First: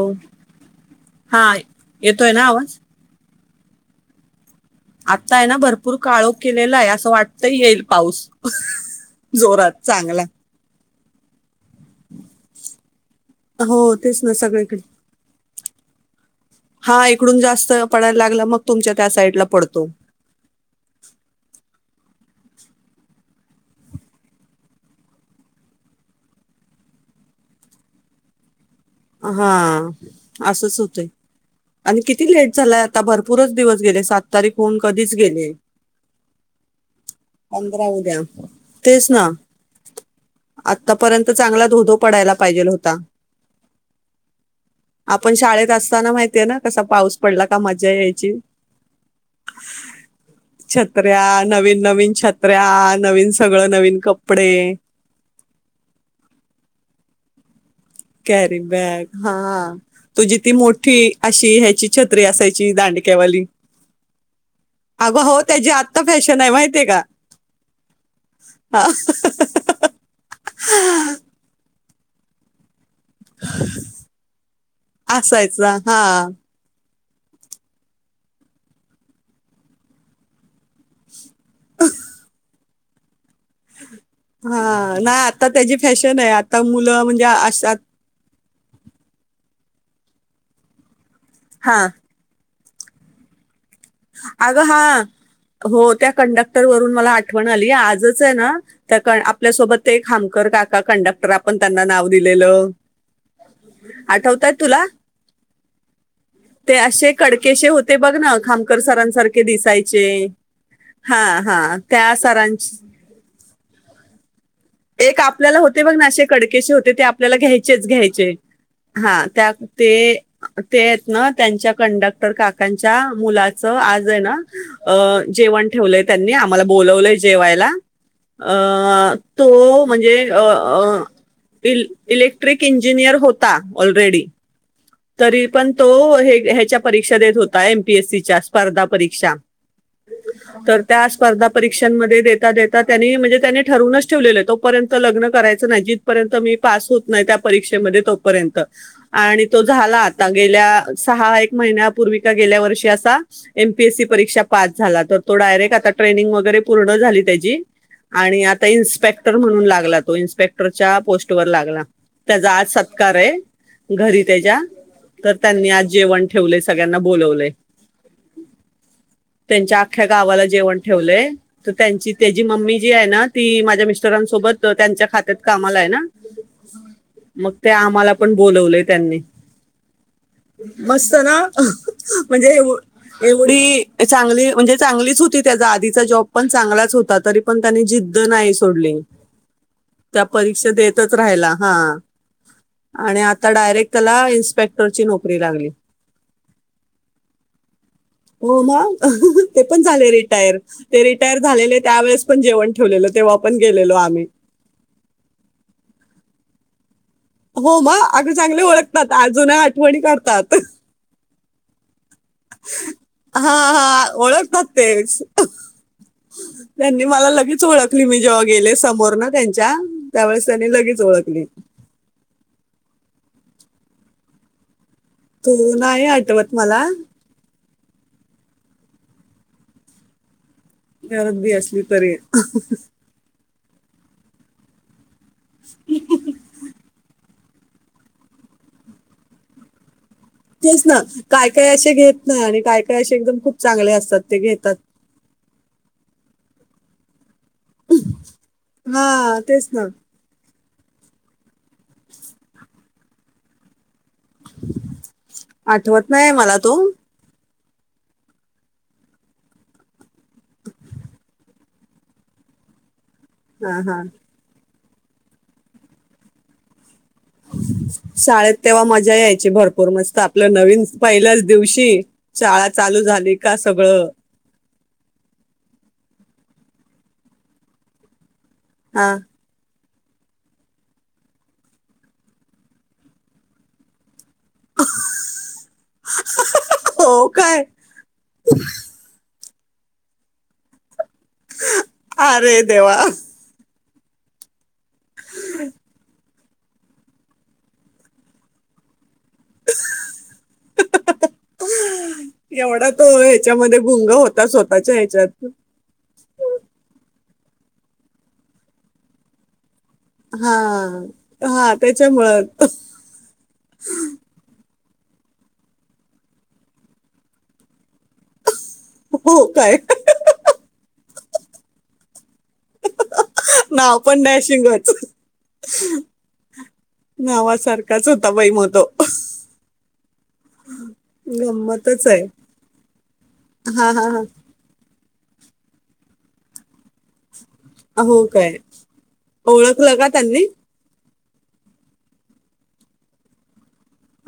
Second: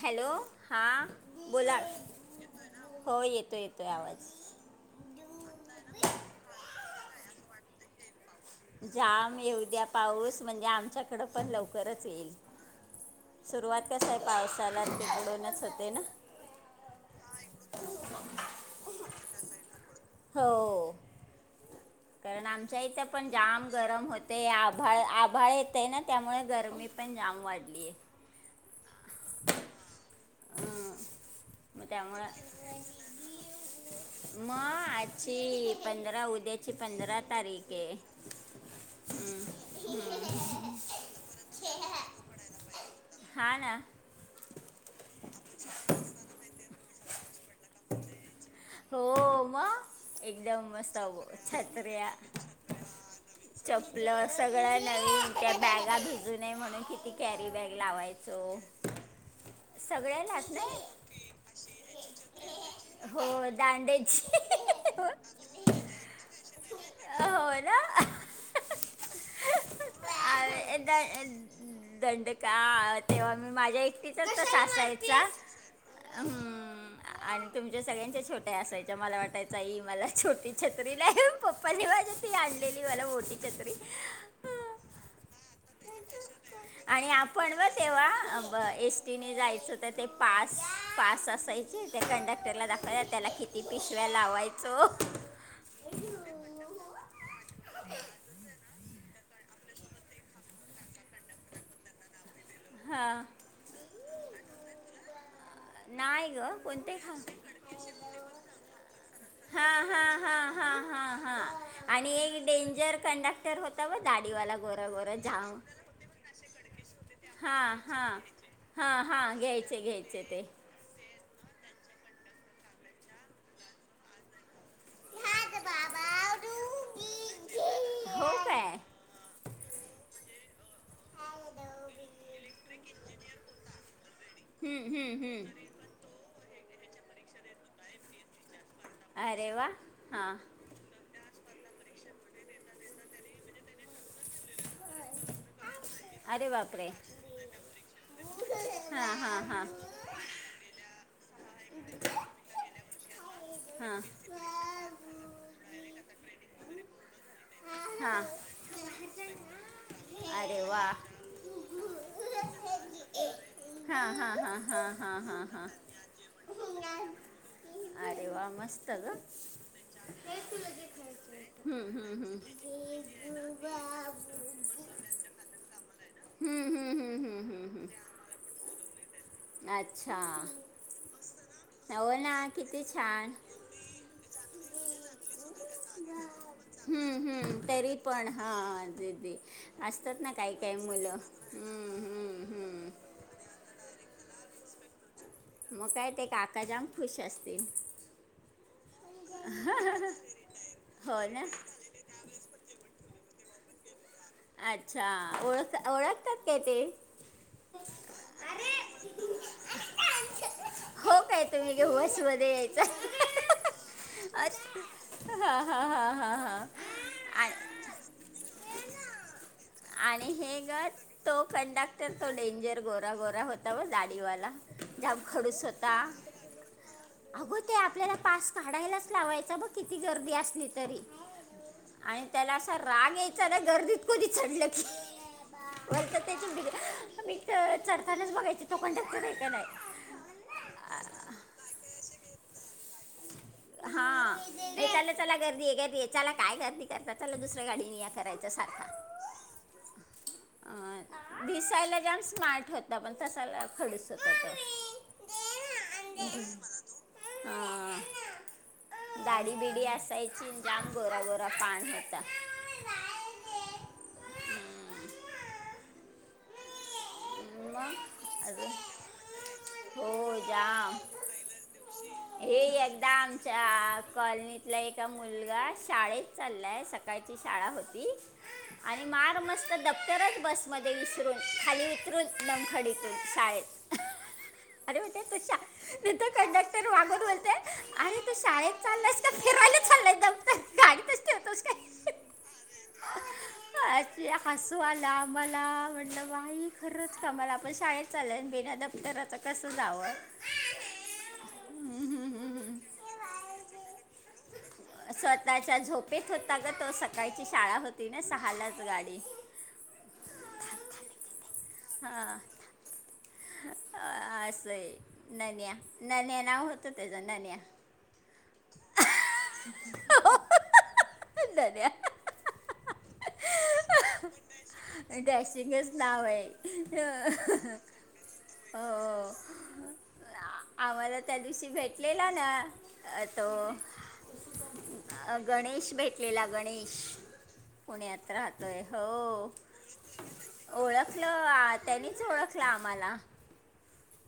Hello, हा बोला. येतोय ना आवाज हो येतोय. येतोय येतोय आवाज. आता आहे ना भरपूर काळोख केलेला आहे. असं वाटत येईल पाऊस. जाम जोरात येऊद्या चांगला पाऊस म्हणजे आमच्याकडें पण लवकर लवकरच येईल. हो सुरुवात कस आहे तेच ना सगळीकडे पावसाला तिकडूनच होते ना.. हा इकडून जास्त पडायला लागलं मग तुमच्या त्या साईडला पडतो. हो [inaudible] कारण आमच्या इथे पण जाम गरम होते. आभाळ, आभाळ येतय ना त्यामुळे गरमी पण जाम वाढली आहे. हा असंच होतंय. मग आणि त्यामुळं किती लेट झालाय. आता भरपूरच दिवस गेले. सात तारीख मग होऊन कधीच गेली आहे. आजची पंधरा उद्याची पंधरा तारीख आहे. तेच ना.. आतापर्यंत चांगला धोधो पडायला पाहिजेल होता. हा ना आपण शाळेत असताना माहितीये ना.... कसा पाऊस पडला का मजा यायची. हो म छत्र्या नवीन नवीन छत्र्या नवीन सगळं नवीन चपलं कपडे सगळं नवीन त्या बॅगा भिजू नये म्हणून कॅरी बॅग कॅरी लावायचो बॅग हा तुझी सगळ्यालाच ती मोठी नाही अशी ह्याची छत्री असायची दांडक्यावाली हो दांडेची अगं हो, त्याची आत्ता फॅशन आहे माहितीय का? हो ना हा! [unintelligible] थंड का देवा मी माझ्या एकटीचच असायचा हा हम्म, आणि तुमच्या सगळ्यांच्या छोट्या असायच्या. मला वाटायच आई मला छोटी छत्री नाही पप्पानी माझ्या आणलेली मला मोठी, हा छत्री नाही आता त्याची फॅशन आहे. आता मुलं म्हणजे अशा बस एसटीने जायचं तर ते पास पास हा असायचे. त्या कंडक्टरला दाखवायचे त्याला कि अगं हा लावायचो. हो त्या कंडक्टर वरून मला आठवण आली. आजच आहे ना त्या आपल्यासोबत ते खामकर काका कंडक्टर आपण त्यांना नाव दिलेलं, हां आठवतायत तुला? नाहीय ग कोणते खामकर? करण सरांसारखे दिसायचे, हा हा आणि एक डेंजर कंडक्टर होता बग दाडीवाला गोरा गोरा जाम, ते बघ ना असे कडकेशे होते. ते आपल्याला हां घ्यायचेच, हां घ्यायचे हां हा हां त्या घ्यायचे ते घ्यायचे ते आहेत ना त्यांच्या कंडक्टर काकांच्या मुलां च आज आहे ना जेवण ठेवलंय त्यांनी आम्हाला बोलावलंय जेवायला. हो काय अ तो म्हणजे अ अ इलेक्ट्रिक इंजिनियर होता. ऑलरेडी हम्म, हम्म, तरी हम्म. पण तो ह्याच्या परीक्षा देत होता एमपीएससीच्या स्पर्धा परीक्षा अरे वा हां तर त्या स्पर्धा परीक्षांमध्ये देता देता त्यांनी म्हणजे त्यांनी ठरूनच ठेवलेलं तोपर्यंत लग्न करायचं जिथपर्यंत अरे मी पास बापरे होत नाही. त्या परीक्षेमध्ये तोपर्यंत हां हां आणि तो हां झाला आता गेल्या सहा एक महिन्यापूर्वी गेल्या वर्षी असा हां एमपीएससी परीक्षा पास झाला तर तो डायरेक् आता ट्रेन ट्रेनिंग वगैरे पूर्ण झाली त्याची, हां आणि आता इन्स्पेक्टर म्हणून लागला तो अरे वा इन्स्पेक्टरच्या पोस्ट वर लागला. त्याचा आज सत्कार आहे, हां घरी हां हां त्याच्या हां हां तर हां हां त्यांनी आज जेवण ठेव ठेव सगळ्यांना बोलवले. अरे! वा मस्त गं! गावाला जेवण हम हम हम. त माझ्या मिस्टरांसोबत त्यांच्या खात्यात कामाला आहेना. हम्म, हम्म, हम्म, हम्म, मग हम्म, ते हम्म. आम्हाला पण बोलवलेय त्यांनी, अच्छा मस्त ना! हो ना म्हणजे किती छान एवढी चां चगली म्हणजे चांगलीच होती, त्याचा आधीचा जॉब पण चांगलाच हम्म होता, तरी हम्म पण त्यानी जिद्द पण नाही हां सोडली. दीदी असतात त्या ना काही परीक्षा काय मुलं देतच राहिला हा हम्म हम्म हम्म. आणि आता डायरेक्ट त्याला इन्स्पेक्टरची नोक मग काय ते काकाजाम खुश असतील? हो ते पण झाले रिटायर ते हो रिटायर ना झालेले त्यावेेळेस पण जेवण ठेवलेलं. तेव्हा पण गेलेलो आम्ही, अच्छा! ओळख ओळखतात का ते, हो म अग चांगले ओळखतात अजून आठवणी काढतात. हो काय तुम घे बस मध्ये यायच हा हा अच्छा ओळखतात ते हा हा हा. हा त्यांनी मला लगेच आ- ओळखली मी जेव्हा गेले समोर ना! त्यांच्या आणि त्यावेळेस हे त्यांनी ग लगेच तो ओळखली, कंडक्टर तो डेंजर गोरा गोरा होता बघ दाढीवाला, जाम तू खडूस होता नाही आठवत मला, अगो ते आपल्याला पास काढायलाच लावायचा बघ किती गर्दी असली तरी, गर्दी असली तरी आणि त्याला असा राग यायचा ना गर्दीत कधी चडलं की, [inaudible] चडखनेच बघायची तोकणत का नाही तेच ना काय काय असे घेत नाही आणि काय काय असे एकदम खूप चांगले हा असतात ते घेतात याच्याला त्याला गर्दी याच्याला काय गर्दी करतात त्याला दुसऱ्या गाडीने या करायच सारखा हा तेच ना भिसायला जाण स्मार्ट होता पण तसाला खडस आठवत नाही मला तो दाढीबिडी असायची लांब गोरागोरा पाण होता हम हम ह मग शाळेत अजून तेव्हा मजा यायची भरपूर मस्त हो आपलं नवीन जाम पहिल्याच दिवशी हे शाळा चालू एकदा झाली का आमच्या सगळं कॉलनीतला ए मुलगा शाळेत चाललाय सकाळची शाळा होती आणि हा मार मस्त दप्तरच बसमध्ये विसरून खाली उतरून लमखडीतून शाळेत ह अरे म्ह तू कंडक्टर वागून हो बोलतेय काय अरे तू शाळेत चालला का हिरवायलाच चालं एकदम गा अरे देवा हसू आला आ मला म्हटल खरच कामाला आपण शाळेत चालय बिना दप्तराच कस जावं हम् एवढा त ह्याच्यामध्ये गुंग होता स्वतःच्या ह्याच्यात कायची शाळा होती ना सहालाच गाडी हा हा त्याच्यामुळ हां असं आहे नन्या नन नाव होतं त्याचा नन्या हो काय हर नाव पण नाहीशिंगत डॅशिंगच नाव आहे नावासारखाच होता बाई म तो हो आम्हाला त्या दिवशी गंमतच आहे भेटलेला ना तो हा हा हा अ गणेश भेटलेला गणेश हो पुण्यात काय राहतोय हो ओळखलं का त्यांनी ओळख लं त्यांनीच ओळखला आम्हाला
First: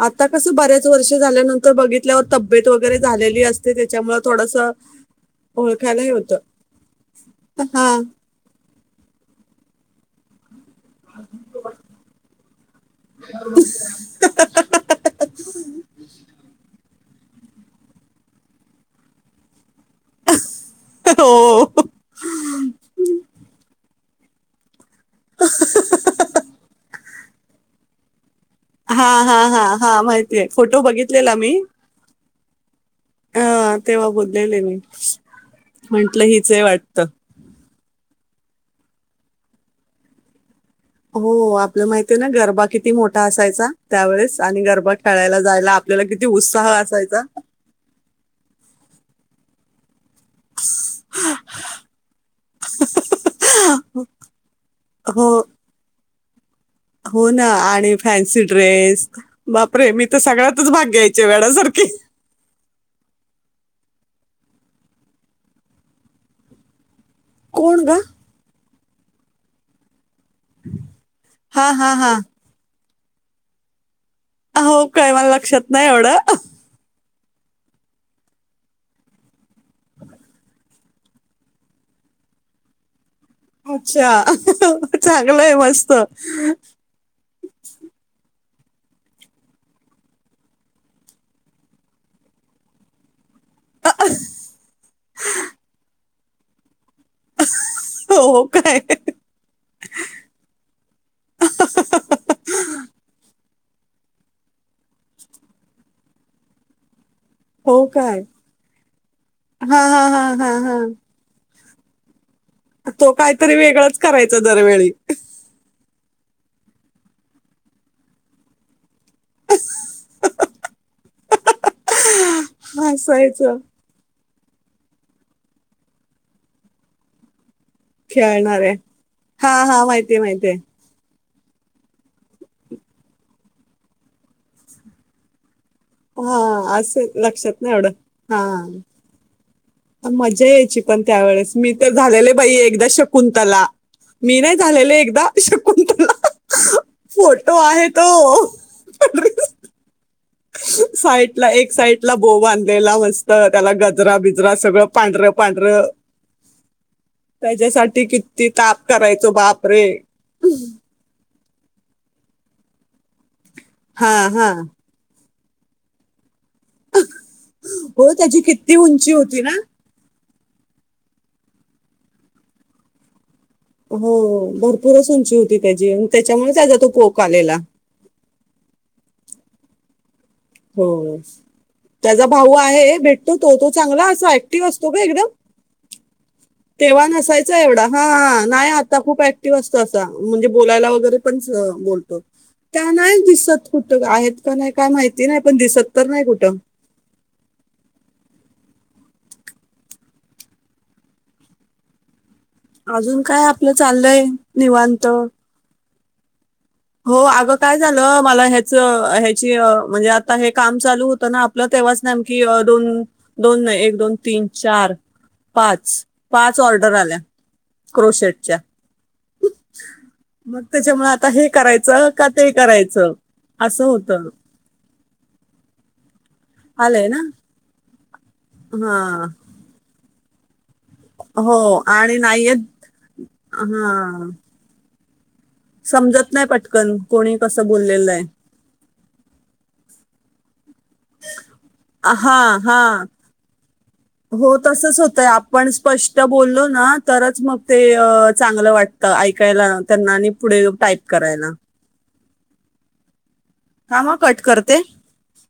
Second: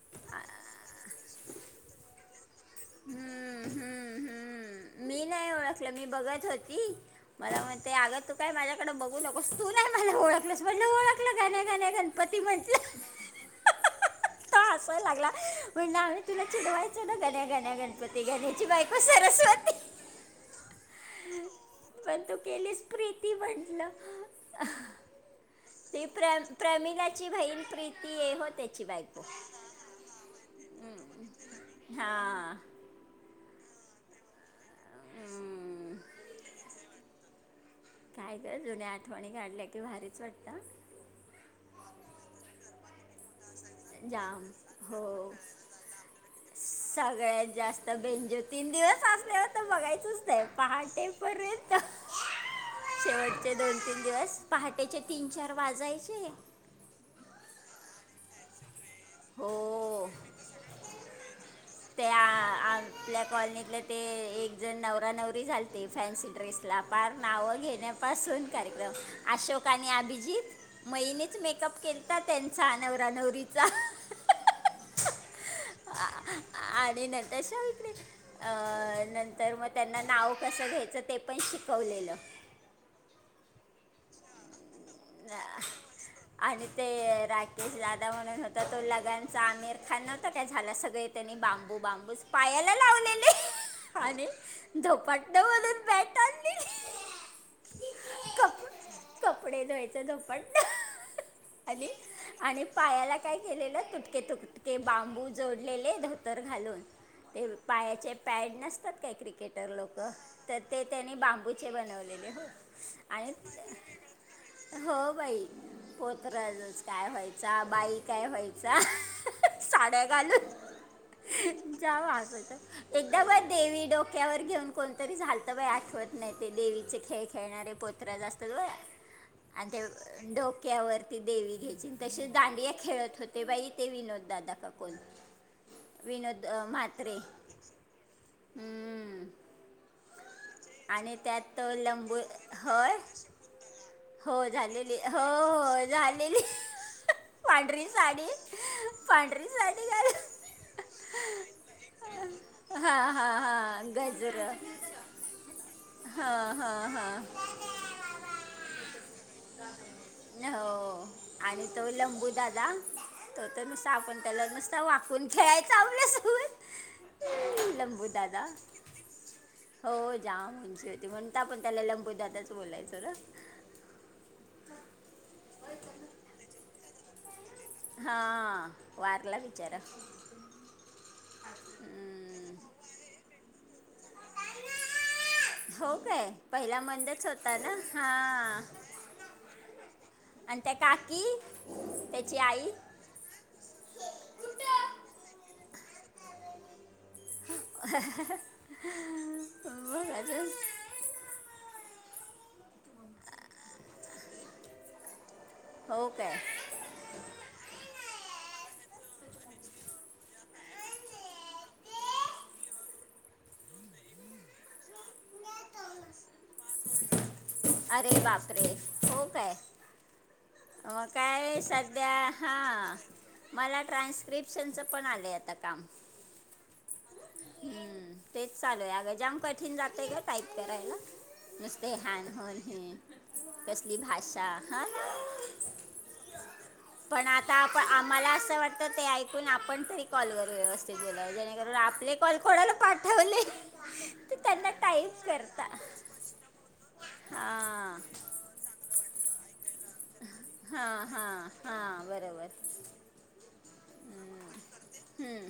आता कसं बऱ्याच वर्ष झाल्यानंतर बघितल्यावरबब तेत वगैरे झालेली हम्म असते हम्म त्याच्यामु थोडस हम्म मी नाही ओळखलं मी ओळखायलाही होतं बघत होती मला हा म्हणग तू काय माझ्याकडे ब कस तू नाही मला ओळखलंस म्हटलं ओळखलं गाण्या गाण्या गणपती म्हटलं त असवा लागला म्हण आम्ही तुला चिडवायचं ना त्या ग घन्या गणपती घण्याची बायक सरस्वती हो पण तू केली स् प्रीती म्हटलं ती प्र प्रमिलाची बहीण प्रीती आहे हो त्याची हा बायको हा हा हा माहिती आहे फोटो बघितलेला मी हां हा तेव्हा बोललेले मी हम्म. म्हंटल हिच वाटत काय कर जुन्या आठवणी काढल्या की भारीच वाटतं हो आपलं माहित आहे ना गरबा किती मोठा असायचा त्यावेेळेस जाम आणि गरबाात हो खेळायला जायला आपल्याला किती उत्साह असायचा सगळ्यात जास्त बेंजो तीन दिवस असल्यावर तर बघायचच नाही पहाटे प शेवटचे दोन तीन दिवस पहाटेचे हो तीन चार वाजायचे हो ना आणि फॅन्सी ड्रेस बापरे मी तर सगळ्यातच भाग घ्यायचे वेळाच त्या आपल्या कॉलनीतले ते एक जण नवरा नवरी झालते फॅन्सी ड्रेस ला पार नावं कोण ग घेण्यापासून का अशोक आणि अभिजित म हिणीच हा मेकअप हा हा केलता त्यांचा नवर नवरीचा हो काय मला लक्षात नाही एवढं आणि न [inaudible] नंतर मग त्यांना नाव कसं घ्यायचं ते पण शिकवलेलं अच्छा [inaudible] आहे मस्त आणि ते राकेश दादा म्हणून होते तर तो लगांचा आमिर खान नव्हता काय झाला सगळे त्यांनी बांबू बांबू पायाला लावलेले. आणि धोपाट्टन मधून बॅट आणली हो काय धोपाट्टन आणि आणि पायाला काय केलेलं तुटके तुटके बांबू जोडलेले धोतर घालून ते हो पायाचे काय पॅड नसतात काय क्रिकेटर हा लोक हा हा हा तर ते हा त्यांनी बांबू चे बनवलेले हो तो आणि काहीतरी वेगळांच करायचा दरवेळी हो बाई पोत्रच काय व्हायचा बाई काय व्हायचा साड्या घालून जा एकदा म हसायचं देवी डो टक्यावर घेऊन कोणतरी झाल बाई आठवत नाही ते देवीचे खेळ खेळणारे पोत्र्या जास्त जो हा हा माहितीय माहतीय देवी घ्यायचे तसे दांडिया खेळत होते बाई ते विनोददादा का कोण हा विनोद अं, असंल म्हात्रे लक्षात नाय एवढं हा हम्म. मजा यायची पण आणि त्यात त्यावेेळेस तो मी तर लंबू झालेले बाई एकदा होय शकुंतला मी हो नाही झालेली झालेले हो एकदा हो शकूनतला झालेली त्यांना फोटो आहे तो पांढरीसाडी घालून साईडला एक साईडला बो बांधलेला हा हा मस्त त्याला हा गजरा गजर बिजरा सगळं पांढर पांढर हा हा हा त्याच्यासाठी किती ताप करायचो बापरे हो आणि तो लंबू दादा तो तर नुसता आपण हां, त्याला हां. नुसता वाकून खेळायच आपल्या सोबत हो त्याची किती उंची होती ना हो जाम होती म्हणून तर त्याला आपण लंबू दादाच बोलायचं ना हो भरपूरच उंची होती त्याची त्याच्यामुळे त्याचा तो पोक आलेला हा वारला बिचारा हो त्याचा भाऊ हम्म. आहे भेटतो तो तो चांगला ऍक्टिव असतो ग एकदम हो काय पहिला तेव्हा मंदच नसायच होता ना एवढा हा हां नाही आता खूप ऍक्टिव्ह असतो अस म्हणजे ब आणि त्या बोलायला वगैरे काकी पण बलतो त्याची आई त्या नाही दिसत कुठ आहेत का नाही का बघा माहिती नाही पण दिसत तर नाही कुठं मग अजुन अजून काय आपलं चाललंय निवांत हो काय ह्या म्हणजे आ हे काम चालू होत ना आपलं तेव्हाच नमक दोन दोन एक, दोन, तीन, चार, पाच पाच ऑर्डर आल्या अरे क्रोशेटच्या बापरे हो काय मग त्याच्यामुळे आता हे काय करायचं सध्या का ते हां करायचं मला असं होतं ट्रान्स्क्रिप्शनचं पण आलंय आता काम आलंय ना हम्म तेच चालूय अगं हा जाम कठीण जातय का टाईप करायला हो नुसते आणि हॅन होन हे नाहीयेत कसली हा भाषा हा समजत नाही पटकन पण कोणी आता कसं आपण बोललेलं आम्हाला आहे असं वाटत ते ऐकून आपण त कॉल वर व्यवस्थित गेलाय जेणेकरून आपले हा कॉल कोणाला हा पाठवले तर हो त्यांना तसच टाईप होतंय करता आपण स्प बोललो ना तरच मग ते हां चांगलं वाटतं ऐकायला त्यांना आणि पुढे टाईप हां हां करायला हां बरोबर थांब हा कट करते हम्म,